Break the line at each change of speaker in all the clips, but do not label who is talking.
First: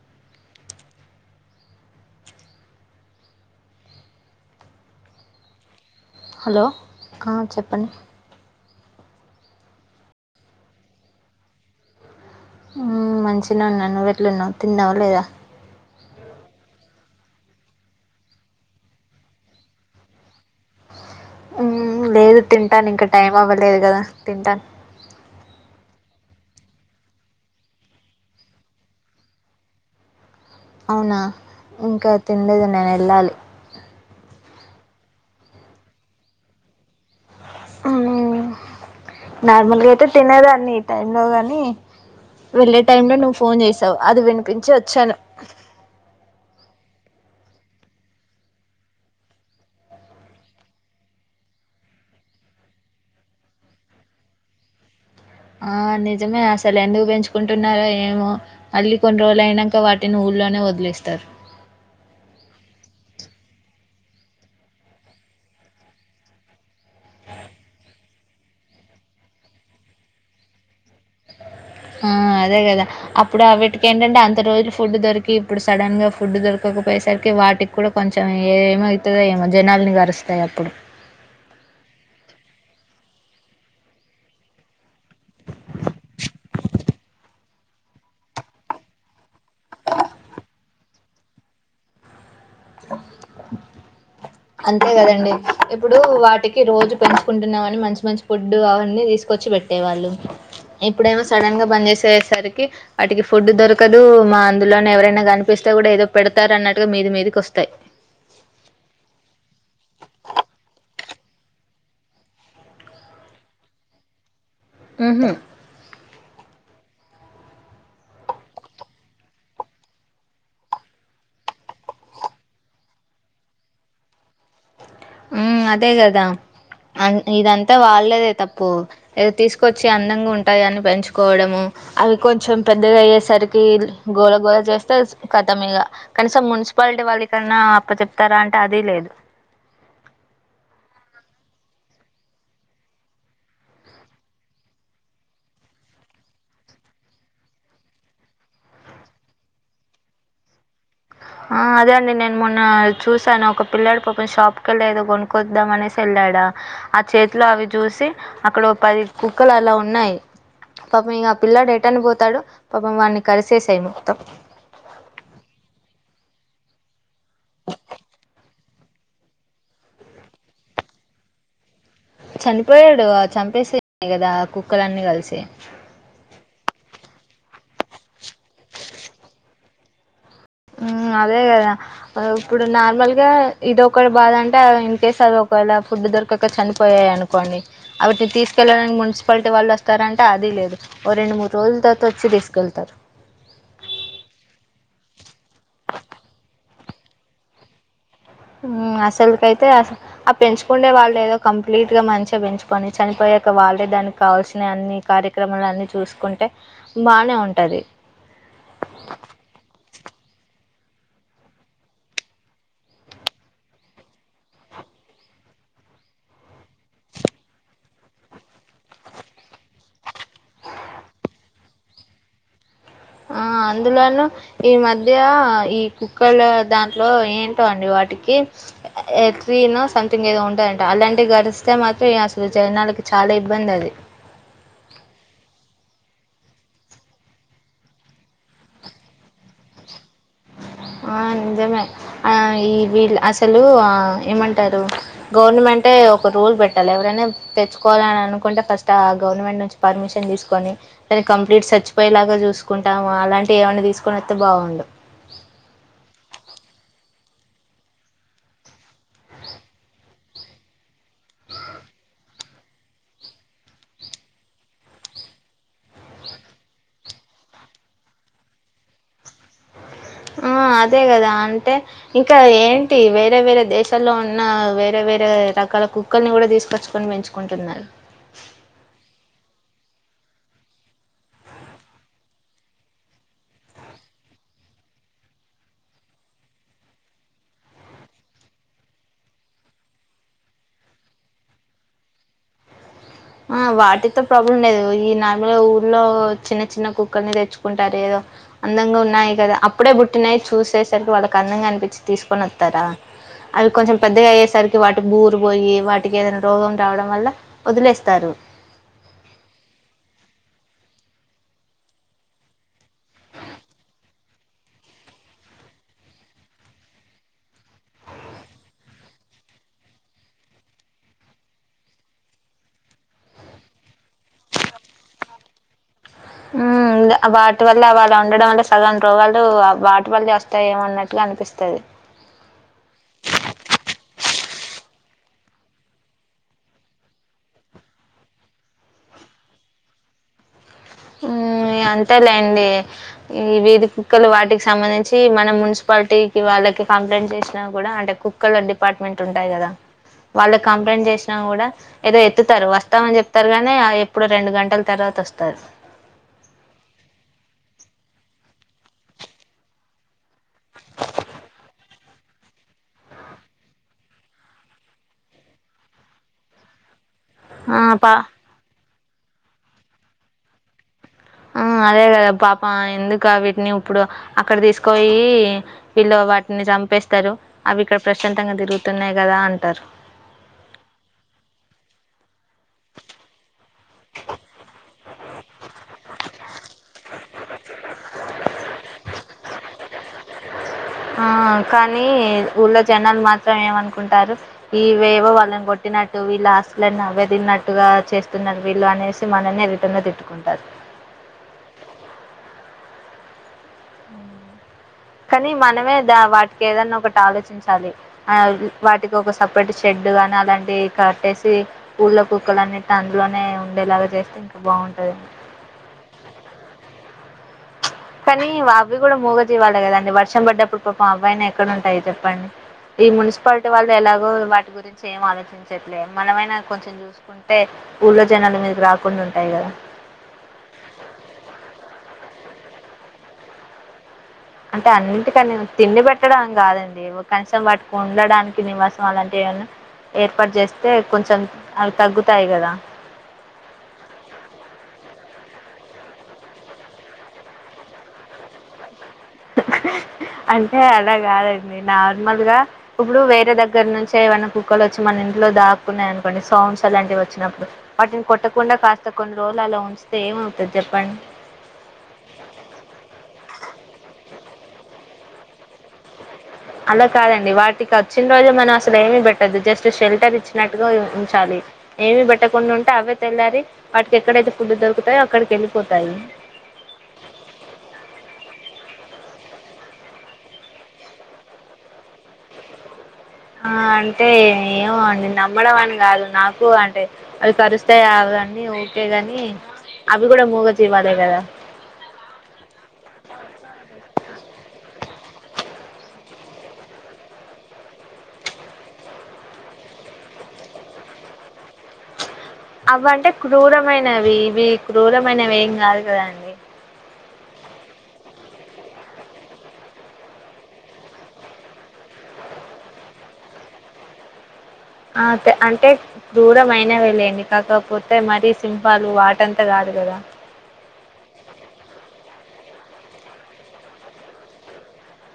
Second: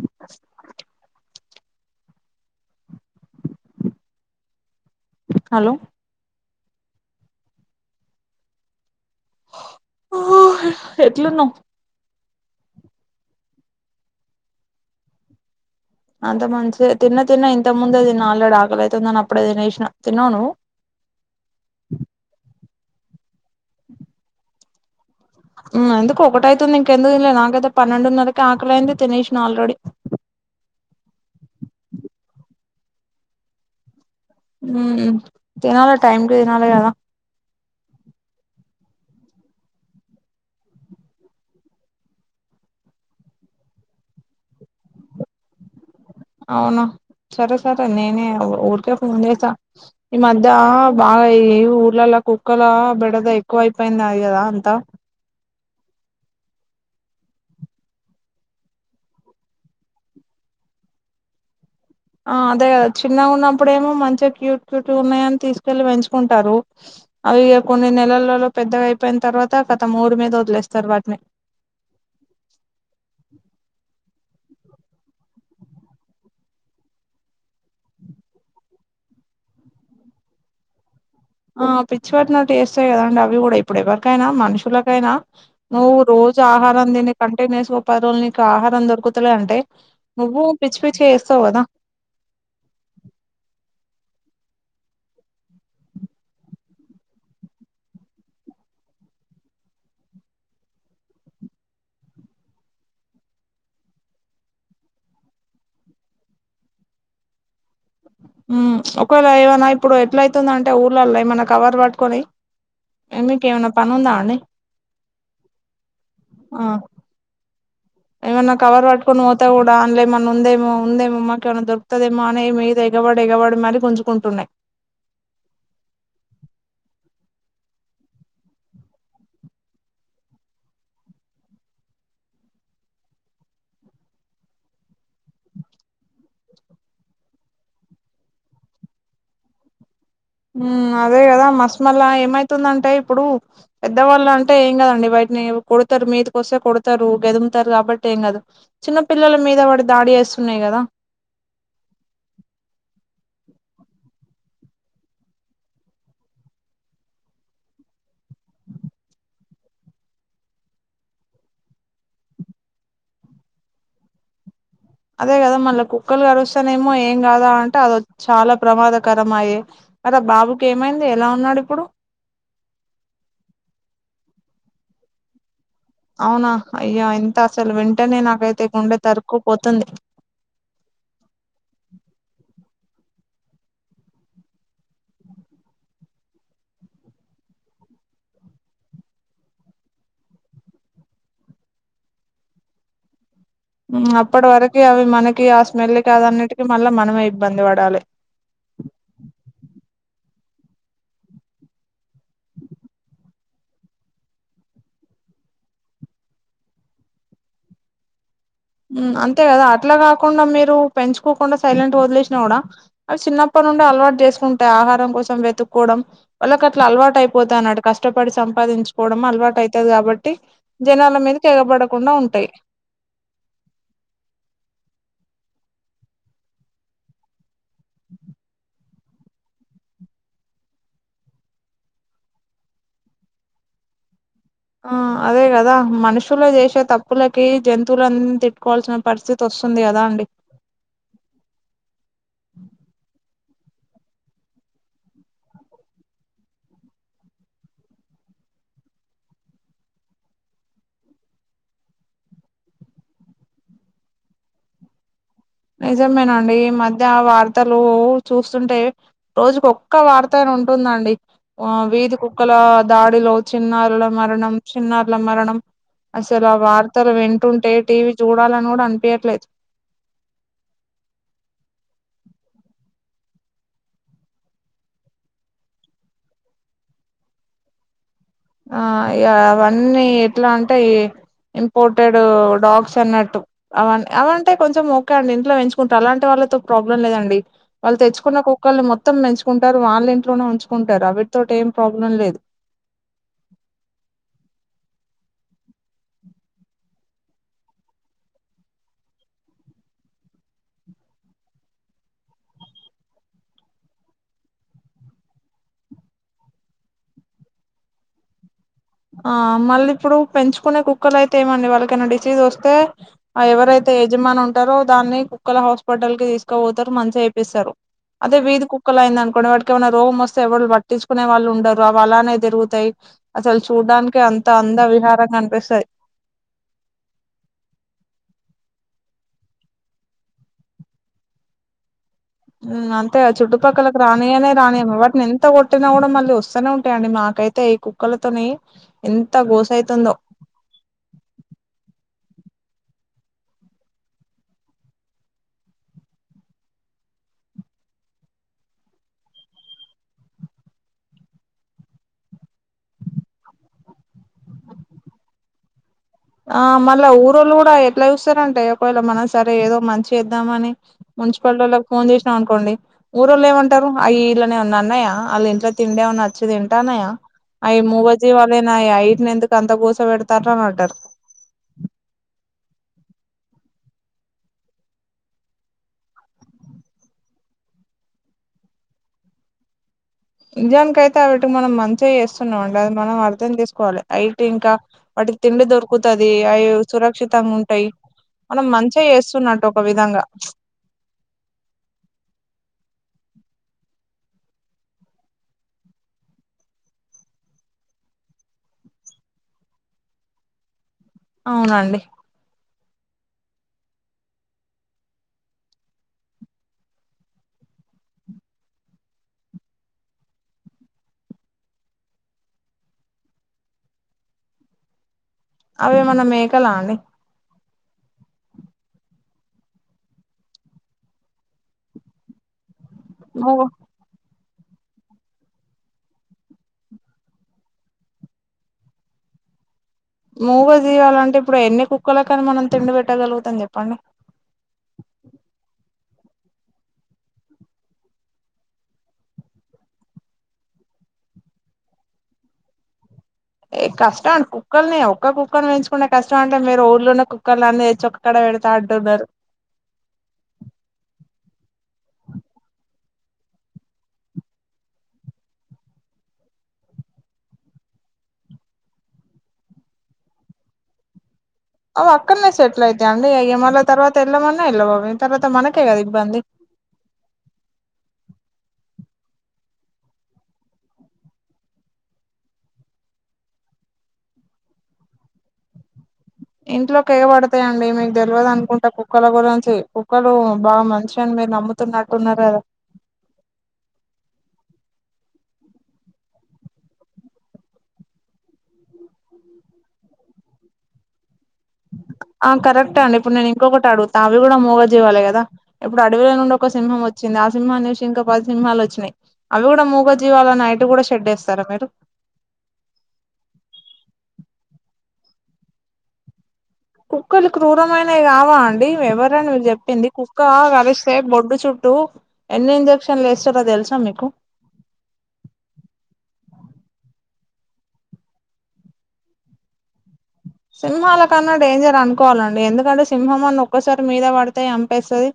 [inaudible] Hello
hello ఆ చెప్పండి
ఎట్లున్నవ్
మంచిగనే ఉన్నా నువ్వెట్లున్నవు తిన్నవా లేదా
అంత మంచిదె తిన్న తిన్న ఇంతకు ముందే తిన్న ఆల్రెడీ ఆకలయితుందని అప్పుడే దినేసినా తిన్నవా నువ్వు
మ్మ్ లేదు తింటానింక టైం అవ్వలేదు కదా తింటాను
ఉమ్ ఎందుకు ఒకటైతుంది ఇంకెందుకు తినలేదు నాకైతే పన్నెండున్నరకే ఆకలైంది తినేసిన ఆల్రెడీ
అవునా ఇంక తినల్దు నేనెళ్ళాలి
ఉమ్ తినాలె టైంకి తినాలీ గదా [inaudible]
నార్మల్గయితే తినేదాన్ని ఈ టైమ్ లో గాని వెళ్ళే టైంలో నువ్వు ఫోన్ చేసావు అది వినిపించి వచ్చాను
అవునా సరే సరే నేనే ఊరికే ఫోన్ చేసా ఈ మధ్య బాగా ఈ ఊర్లలో కుక్కల బెడద ఎక్కువ అయిపోయింది అది కదా అంతా
ఆ నిజమే అసలు ఎందుకు పెంచుకుంటున్నారు ఏమో అది కొన్ని రోలు అయినాక వాటిని ఊళ్ళోనే వదిలేస్తారు
ఆ అదే కదా చిన్నగా ఉన్నప్పుడేమో మంచిగా క్యూట్ క్యూట్ ఉన్నాయని తీసుకెళ్ళి పెంచుకుంటారు అవి కొన్ని నెలలలో పెద్దగా అయిపోయిన తర్వాత గత రోడ్ మీదకి వదిలేస్తారు వాటిని
మ్మ్ అదే కదా అప్పుడు వాటికి ఏంటంటే అంత రోజులు ఫుడ్ దొరికి ఇప్పుడు సడన్ గా ఫుడ్ దొరకకపోయేసరికి వాటికి కూడా కొంచెం ఏ ఏమయతదో ఏమో జనాల్ని గరుస్తాయి అప్పుడు
ఆ పిచ్చి పట్టినటు వేస్తాయి కదండి అవి కూడా ఇప్పుడు ఏవరికైనా మనుషులకైనా నువ్వు రోజు ఆహారం దీని కంటిన్యూస్ ప రోజు నీకు ఆహారం దొరుకుతు తు అంటే నువ్వు పిచ్చి పిచ్చి వేస్తావు కదా
[inaudible] అంతే కదండి ఇప్పుడు వాటికి రోజు పెంచుకుంటున్నామని మంచి మంచి ఫుడ్ అవన్నీ తీసుకొచ్చి పెట్ ట్టే వాళ్ళు ఇప్పుడేమో సడన్ గా బంద్ చేసేసరికి వాటికి ఫుడ్ దొరకదు మా అందులోనే ఎవరైనా కనిపిస్తే కూడా ఏదో పెడతారు అన్నట్టుగా మీది మీదికి వస్తాయి
ఒకవేళ ఏమైనా ఇప్పుడు ఎట్ల అయితుండంటే ఊర్లల్లో ఏమన్న కవర్ పట్టుకొని ఏ మీకేమైనా పని ఉందా అండి
ఉహ్మ్మ్
ఆ ఏమైన్నా కవర్ పట్కొని పోతా కూడా అన్లో ఏమన్నా ఉందేమో ఉందేమో మాకు ఏమైనా దొరుకుతదేమో అనే మీద ఎగవడి ఎగవడి మరి గుంజుకుంటునాయి
ఆ అదే కదా ఇదంతా వాళ్ళదే తప్పు ఏదో తీసుకొచ్చి అందంగా ఉంటాయ అని పెంచుకోవడము అవి కొంచెం పెద్దగా అయ్యేసరికి గోళ గోళ చేస్తే ఖతమే ఇగా కనీసం మున్సిపాలిటీ వాళ్ళ కన్నా అప్పచెప్తారా అంటే అది లేదు
అదే కదా మస్త్ మళా ఏమైతుందంటే ఇప్పుడు పెద్దవాళ్ళు అంటే ఏం కదండి బయటిని కొడతారు మీదికి వస్తే కొడతారు గెదుముతారు కాబట్టి ఏం కాదు చిన్న పిల్లల మీద వడి దాడి చేేస్తున్నాయి కదా
ఆ అదే అండి నేను మొన్న చూసాను ఒక పిల్లాడు పాపం షాప్కికెళ్ళి లేదో కొనుక్కొద్దాం అనేసి వెళ్ళాడా ఆ చేతిలో అవి చూసి అక్కడ పది కుక్కలు అలా ఉన్నాయి పాపం ఇంక ఆ పిల్లాడు ఎటర్న్ పోతాడు పాపం వాడిని కలిసేసాయి మొత్తం
అదే కదా మళ్ళీ కుక్కలు గరుస్తానేమో ఏం కాదా అంటే అది చాలా ప్రమాదకరం అయ్యే అద బాబుకి ఏమైంది ఎలా ఉన్నాడు ఇప్పుడు
చనిపోయాడు చంపేసేయి కదా కుక్కలన్నీ కలిసి
అవునా అయో ఎంత అసలు వెంటనే నాకైతే గుండె తరుక్కు పోతుంది
ఉమ్ అదే కదా ఇప్పుడు నార్మల్ గా ఇది ఒకటి బాధ అంటే ఇన్ కేేస్ అది ఒకవేళ ఫుడ్ దొరకక చనిపోయాయి అనుకో కోండి వాటిని తీసుకెళ్ళడానికి మున్సిపాలిటీ వాళ్ళు వస్తారంటే అది లేదు ఓ రెండు మూడు రోజుల తవాత వచ్చి తీసుకెళ్తారు
అప్పటి వరకు అవి మనకి ఆ స్మెల్ కాద అన్నిటిక మళ్ళా మనమే ఇబ్బంది పడాలి
మ్మ్ అసలు కైతే అస ఆ పెంచుకుంటే వాళ్ళు ఏదో కంప్లీట్ గా మంచిగా పెంచుకొని చనిపోయాక వాళ్ళే దానికి కావాల్సిన అన్ని కార్య క్రమలు అన్నీ చూసుకుంటే బాగానే ఉంటుంది
అంతే కదా అట్లా కాకుండా మీరు పెంచుకోకుండా సైలెంట్ వదిలేసినా కూడా అవి చిన్నప్పటి నుండి అలవాటు చేసుకుంటాయి ఆహారం కోసం వెతుక్కోవడం వాళ్ళకు అట్లా అలవాటు అయిపోతది అన్నట్టు కష్టపడి సంపాదించుకోవడం అలవాటు అయితది కాబట్టి జనాల మీదకి ఎగబడకుండా ఉంటయి.
ఆ అందులోను ఈ మధ్య ఈ కుక్కలు దాంట్లో ఏం టో అండి వాటికి ఎట్రినో సంథింగ్ ఏదో ఉంటదంట అలాంటివి కరిస్తే మాత్రం అసలు జనాలకి చాలా ఇబ్బంది అది.
ఆ అదే కదా మనుషులు చేసే తప్పులకి జంతువులను తిట్టుకోవాల్సిన పరిస్థితి వస్తుంది కదా అండి.
ఆ నిజమే ఆ ఈ వీళ్ళ అసలు ఆ ఏమంటరు గవర్నమెంటే ఒక రూల్ పెట్టాలి ఎవరైనా తెచ్చుకోవాలని అనుకుంటే ఫస్ట్ ఆ గవర్నమెంట్ నుంచి పర్మిషన్ తీసుకొని దాన్ని కంప్లీట్ సచ్చిపోయేలాగా చూసుకుంటాము అలాంటివి ఏమైనా తీసుకొనివత్తే బాగుండు.
నిజమేనండి ఈ మధ్య వార్తలు చూస్తుంటే రోజుకు ఒక్క వార్తా అయినా ఉంటుందండి ఆ వీధి కు క్కలా దాడిలో చిన్నారుల మరణం చిన్నారుల మరణం. అసలు ఆ వార్తలు వింటుంటే టీవీ చూడాలని కూడా అనిపియట్లేదు.
ఆ అదే కదా అంటే ఇంకా ఏంటి వేరే వేరే దేశాల్లో ఉన్న వేరే వేరే రకాల కుక్కల్ని కూడా తీసుకచ్చుకొని పెంచు కుంటున్నారు.
ఆ ఇగ అవన్నీ ఎట్లా అంటే ఈ ఇంపోర్టెడ్ డాగ్స్ అన్నట్టు. అవన్ని అవంటే కొంచెం ఓకే అండి ఇంట్లో పెంచుకుంటారు అలాంటి వాళ్ళతో ప్రాబ్లం లేదండి. వాళ్ళు తెచ్చుకున్న కుక్కల్ని మొత్తం పెంచుకుంటారు, వాళ్ళ ఇంట్లోనే ఉంచుకుంటారు అవిటితోటి ఏం ప్రాబ్లం లేదు.
ఆ వాటితో ప్రాబ్లం లేదు ఈ నార్మల్గా ఊర్లో చిన్న చిన్న కుక్కల్ని తెచ్చుకుంటారు ఏదో అందంగా ఉన్నాయి కదా అప్పుడే పుట్టినయి చూసేసరికి వాళ్ళకి అందంగా అనిపిచ్చి తీసుకొని వత్తారా. అవి కొంచెం పెద్దగా అయ్యేసరికి వాటికి బూరు పోయి వాటికి ఏదైనా రోగం రావడం వల్ల వదిలేస్ తరు.
ఆ మళ్ళ ఇప్పుడు పెంచుకునే కుక్కలు అయితే ఏమండి వాళ్ళకేమన్నా డిసీజ్ వస్తే ఆ ఎవరైతే యజమాని ఉంటరో దాన్ని కుక్కల హాస్పిటల్ కి తీసుకపోతరు మంచిగా చేపిస్తరు. అదే వీధి కుక్కలు అయింది అనుకోండి వాటికి ఏమన్నా రోగం వస్తే ఎవళు పట్టించుకునే వాళ్ళు ఉండరు అవి అలానే తిరుగుతయి. అసలు చూడడానికే అంత అంద విహారంగా అనిపిస్తయి.
ఉ గ వాటి వళ్ళా అవి అలా ఉండడం వల్ల సగం రోగాలు వాటి వల్లే వస్తాయి ఏమో అన్నట్టుగా అనిపిస్తది.
అంతేగా చుట్టుపక్కలకు రానియనే రానియము వాటిని ఎంత కొట్టినా కూడా మళ్ళీ వస్తనే ఉంటయండి మాకైతే ఈ కు కుక్కలతోని ఎంత గోస అయితుందో.
హ్ ఇగ అంతే లేండి. ఈ వీధి కుక్కలు వాటికి సంబంధించి మనం మున్సిపాలిటీకి వాళ్ళకి కంప్లైంట్ చేశినా కూడా అంటే కు క్కల డిపార్ట్మెంట్ ఉంటాయి కదా వాళ్ళకు కంప్లైంట్ చేసినా కూడా ఏదో ఎత్తుతరు వస్తాము అని చెప్తరు కానీ ఆ ఎప్పుడో రెండు గంటల తర్వాత వస్తారు.
ఆ మళ్ళా ఊరోళ్ళు కూడా ఎట్లా చూస్తరంటే ఒకవేళ మన సరే ఏదో మంచి చేద్దామని మున్సిపాలిటోళ్ళకు ఫోన్ చేశినం అనుకోండి ఊరోల్లు ఏమంటరు అయి ఇళ్ళని ఎమన్నా అన్నయా ఆళ్ళ ఇంట్లో తిండే ఏమన్నా అచ్చి తింటన్నయా.
ఆ!
అయి
పా
మూగజీవాలేనాయే అయిట్ని ఎందుకు అంత గోస పెడతాల్లు అని అంటరు.
ఆ అదే కదా పాపం ఎందుకు అవిటిని ఇప్పుడు అక్కడ తీసుకోయి వీళ్ళు వాటిని చంపేస్తరు అవి ఇక్కడ ప్రశాంతంగా తిరుగుతున్నాయి కదా అంటరు.
నిజానికి అయితే అవిటికి మనం మంచిగా చేస్తున్నాం అండి. అది మనం అర్థం తీసుకోవాలి ఐటి ఇంకా వాటికి తిండి దొరుకు దొరుకుతాయి అయి సురక్షితంగా ఉంటాయి మనం మంచిగా చేస్తున్నట్టు ఒక విధంగా
ఆ కానీ ఊళ్ళో జనాలు మాత్రం ఏమనుకుంటారు ఇవేవో వాళ్ళని కొట్టినట్టు వీళ్ళు అస్తులను అవ్వే తినట్టుగా చేస్తున్నారు వీళ్ళు అనేసి మానన్నె రిటర్న్ గా తిట్టుకుంటారు
అవునండి
కానీ మనమే దా వాటికి ఏదన్నా ఒకటి ఆలోచించాలి ఆ వాటికి ఒక సపరేట్ షెడ్ గాని అలాంటివి కట్టేసి ఊళ్ళో కుక్కలు అన్ని అందులోనే ఉండేలాగా చేస్తే ఇంకా బాగుంటాది ఏమో
అవి ఏమన్నా మేకలా అండి
కానీ అవ్వి కూడా మూగజీవాలే కదండి వర్షం పడ్డప్పుడు పాపం అవ్వాయినా ఎక్కడ ఉంటాయి చెప్పండి ఈ
మూగ
మున్సిపాలిటీ వాళ్ళు ఎలాగో వాటి గురించి ఏం ఆలోచించట్లేదు మనమైనా కొంచెం చూసుకుంటే ఊళ్ళో జనాలు మీదకి రాకుండా ఉంటాయి కదా
మూగ జీవాలంటే ఇప్పుడు ఎన్ని కుక్కల కానీ మనం తిండి పెట్టగలుగుతాం చెప్పండి
అంటే అన్నింటికని తిండి పెట్టడం కాదండి కనీసం వాటికి ఉండడానికి నివాసం అలాంటివి ఏమన్నా ఏర్పాటు చేస్తే కొంచెం అవి తగ్గుతాయి కదా
ఏ కష్టం కుక్కల్ని ఒక్క కుక్కని పెంచుకున్నా కష్టం అంటే మీరు ఊళ్ళో ఉన్న కుక్కల్ని అన్ని తెచ్చి ఇక్కడ పెడతా అంటున్నారు
అంటే అలా కాదండి నార్మల్ గా ఇప్పుడు వేరే దగ్గర నుంచి ఏవన్నా కుక్కలు వచ్చి మన ఇంట్లో దాక్కున్నాయి అనుకోండి సౌండ్స్ అలాంటివి వచ్చినప్పుడు వాటిని కొట్టకుండా కాస్త కొన్ని రోజులు అలా ఉంచితే ఏమవుతాది చెప్పండి
అవి అక్కన్నే సెటిల్ అయితాయండి అవి మళ్ళ తర్వాత వెళ్ళమన్నా వెళ్ళావు అవి తర్వాత మనకే కదా ఇబ్బంది
అలా కాదండి వాటికి వచ్చిన రోజే మనం అసలు ఏమి పెట్టదు జస్ట్ షెల్టర్ ఇచ్చినట్టుగా ఉంచాలి ఏమి పెట్టకుండా ఉంటే అవే తెల్లారి వాటికి ఎక్కడైతే ఫుడ్ దొరుకుతాయో అక్కడికి వెళ్ళిపోతాయి
ఇంట్లోకి ఎగబడతాయిండి మీకు తెలవదు అనుకుంటా కుక్కల గురించి కుక్కలు బాగా మంచి అని మీరు నమ్ముత నమ్ముతున్నట్టు ఉన్నారు కదా
ఆ అంటే ఏమో అండి నమ్మడం అని కాదు నాకు అంటే అవి కరుస్తాయి కదండి ఓకేగాని అవి కూడా మూగజీవాలే కదా
ఆ కరెక్టే అండి ఇప్పుడు నేను ఇంకొకటి అడుగుతా అవి కూడా మూగజీవాలే కదా ఇప్పుడు అడవిలో నుండి ఒక సింహం వచ్చింది ఆ సింహాన్ని చూసి ఇంకా పది సింహలు వచ్చినాయి అవి కూడా మూగ జీవాలని అటికి కూడా షెడ్ యేస్తారా మీరు
అవి అంటే క్రూరమైనవి ఇవి క్రూరమైనవి ఏం కాదు కదండి
కుక్కలు క్రూరమైనవి కావా అండి ఎవరండి మీకు చెప్పింది కుక్క కరిస్తే బొడ్డు చుట్టూ ఎన్ని ఇంజెక్షన్లు యేస్తారో తెలుసా మీకు
అతే అంటే క్రూరం అయినావే లేండి కాకపోతే మరీ సింహాలు వాటంతా కాదు కదా
సింహాల కన్నా డేంజర్ అనుకోవాలండి ఎందుకంటే సింహం అన్న ఒక్కసారి మీదే పడితే చంపేస్తాది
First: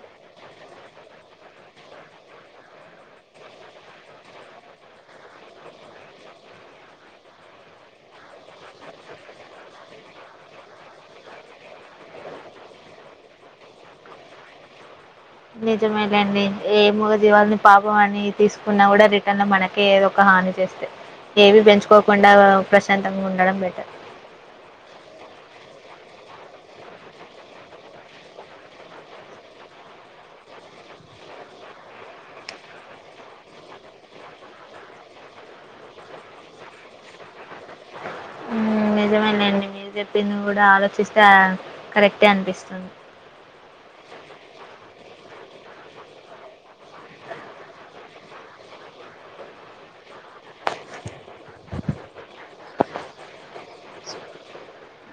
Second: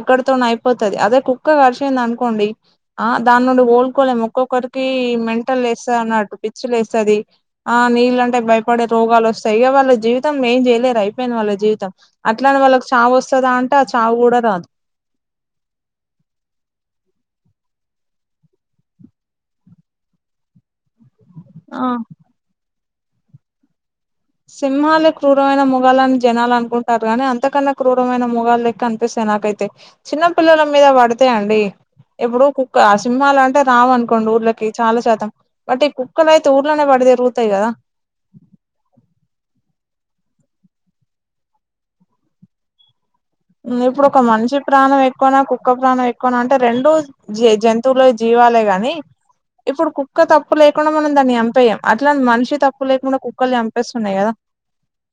అక్కడతోన అయిపోతాది అదే కుక్క కరిసింది అనుకోండి ఆ దాని నుండి కోలుకోలేము ఒక్కొక్కరికి మెంటల్ లేస్తాది అన్నట్టు పిచ్చి లేస్తాది ఆ నీళ్ళంటే భయపడే రోగాలు వస్తాయి ఇక వాళ్ళ జీవితం ఏం చేయలేరు అయిపొయింది వాళ్ళ జీవితం అట్లా అని వాళ్ళకి చావు వస్తాద అంటే ఆ చావు కూడా రాదు
నిజమేలేండి ఏ ముగ జీవాలని పాపం అని తీసుకున్నా కూడా రిటర్న్ మన మనకే ఏదో ఒక హాని చేస్తాయి ఏవి
ఆ
పెంచుకోకుండా ప్రశాంతంగా ఉండడం బెటర్
సింహాలే క్రూరమైన మ్రూగలని జనాలు అనుకుంటారు గాని అంతకన్నా క్రూరమైన మ్రూగలలేక్క అనిపిస్తాయి నాకైతే చిన్న పిల్లల మీద పడితే అండి ఎప్పుడు కుక్క సింహాలంటే రావనుకోండి ఊళ్ళకి చాలా శాతం అంటే కుక్కలైతే ఊర్లనే బడి తిరుగుతాయి గదా
హ్మ్మ్ నిజమేలేండి మీరు చెప్పింది కూడా ఆలోచిస్తే కరెక్టే అనిపిస్తుంది
ఇప్పుడు ఒక మనిషి ప్రాణం ఎక్కువనా కుక్క ప్రాణం ఎక్కువనా అంటే రెండూ జే జంతువుల్లో జీవాలే గాని ఇప్పుడు కుక్క తప్పు లేకుండా మనం దాన్ని చంపెయ్యం అట్లానే మనిషి తప్పు లేకుండా కు కుక్కల్ని చంపేస్తున్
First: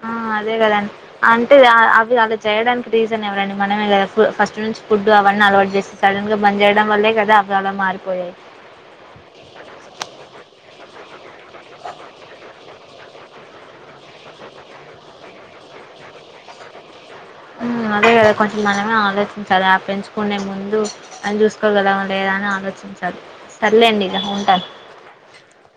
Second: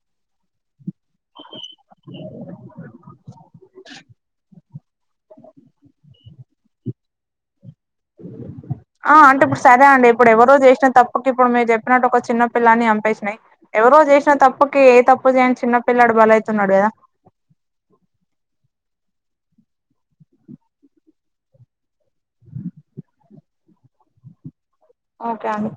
ఆ అదే కదండి అంటే అవి అలా చేయడానికి రీజన్ ఎవరండి మనమే కదా కు ఫస్ట్ నుంచి ఫుడ్ అవన్నీ అలవాటు చేస్త సడన్ గా బంద్ చేయడం వల్లే కదా అవలా మారిపోయాయి
ఆ అంటే ఇప్పుడు సరే అండి ఇప్పుడేవరో చేసిన తప్ ఒకే ఇప్పుడు మీరు చెప్పినట్టు ఒక చిన్న పిల్లాని చంపేసినాయ్ ఎవరో చేసిన తప్పుకి ఏ తప్పు చేయని చిన్న పిల్లాడు బలయితున్నాడు గదా
ఆ అదే కదా కొంచెం మనమే ఆలోచించాలి పెంచుకునే ముందు అని చూసుకోగలమా లేదా అని ఆలోచించాలి సర్లేండి ఇగ ఉంటా
ఓకే అండి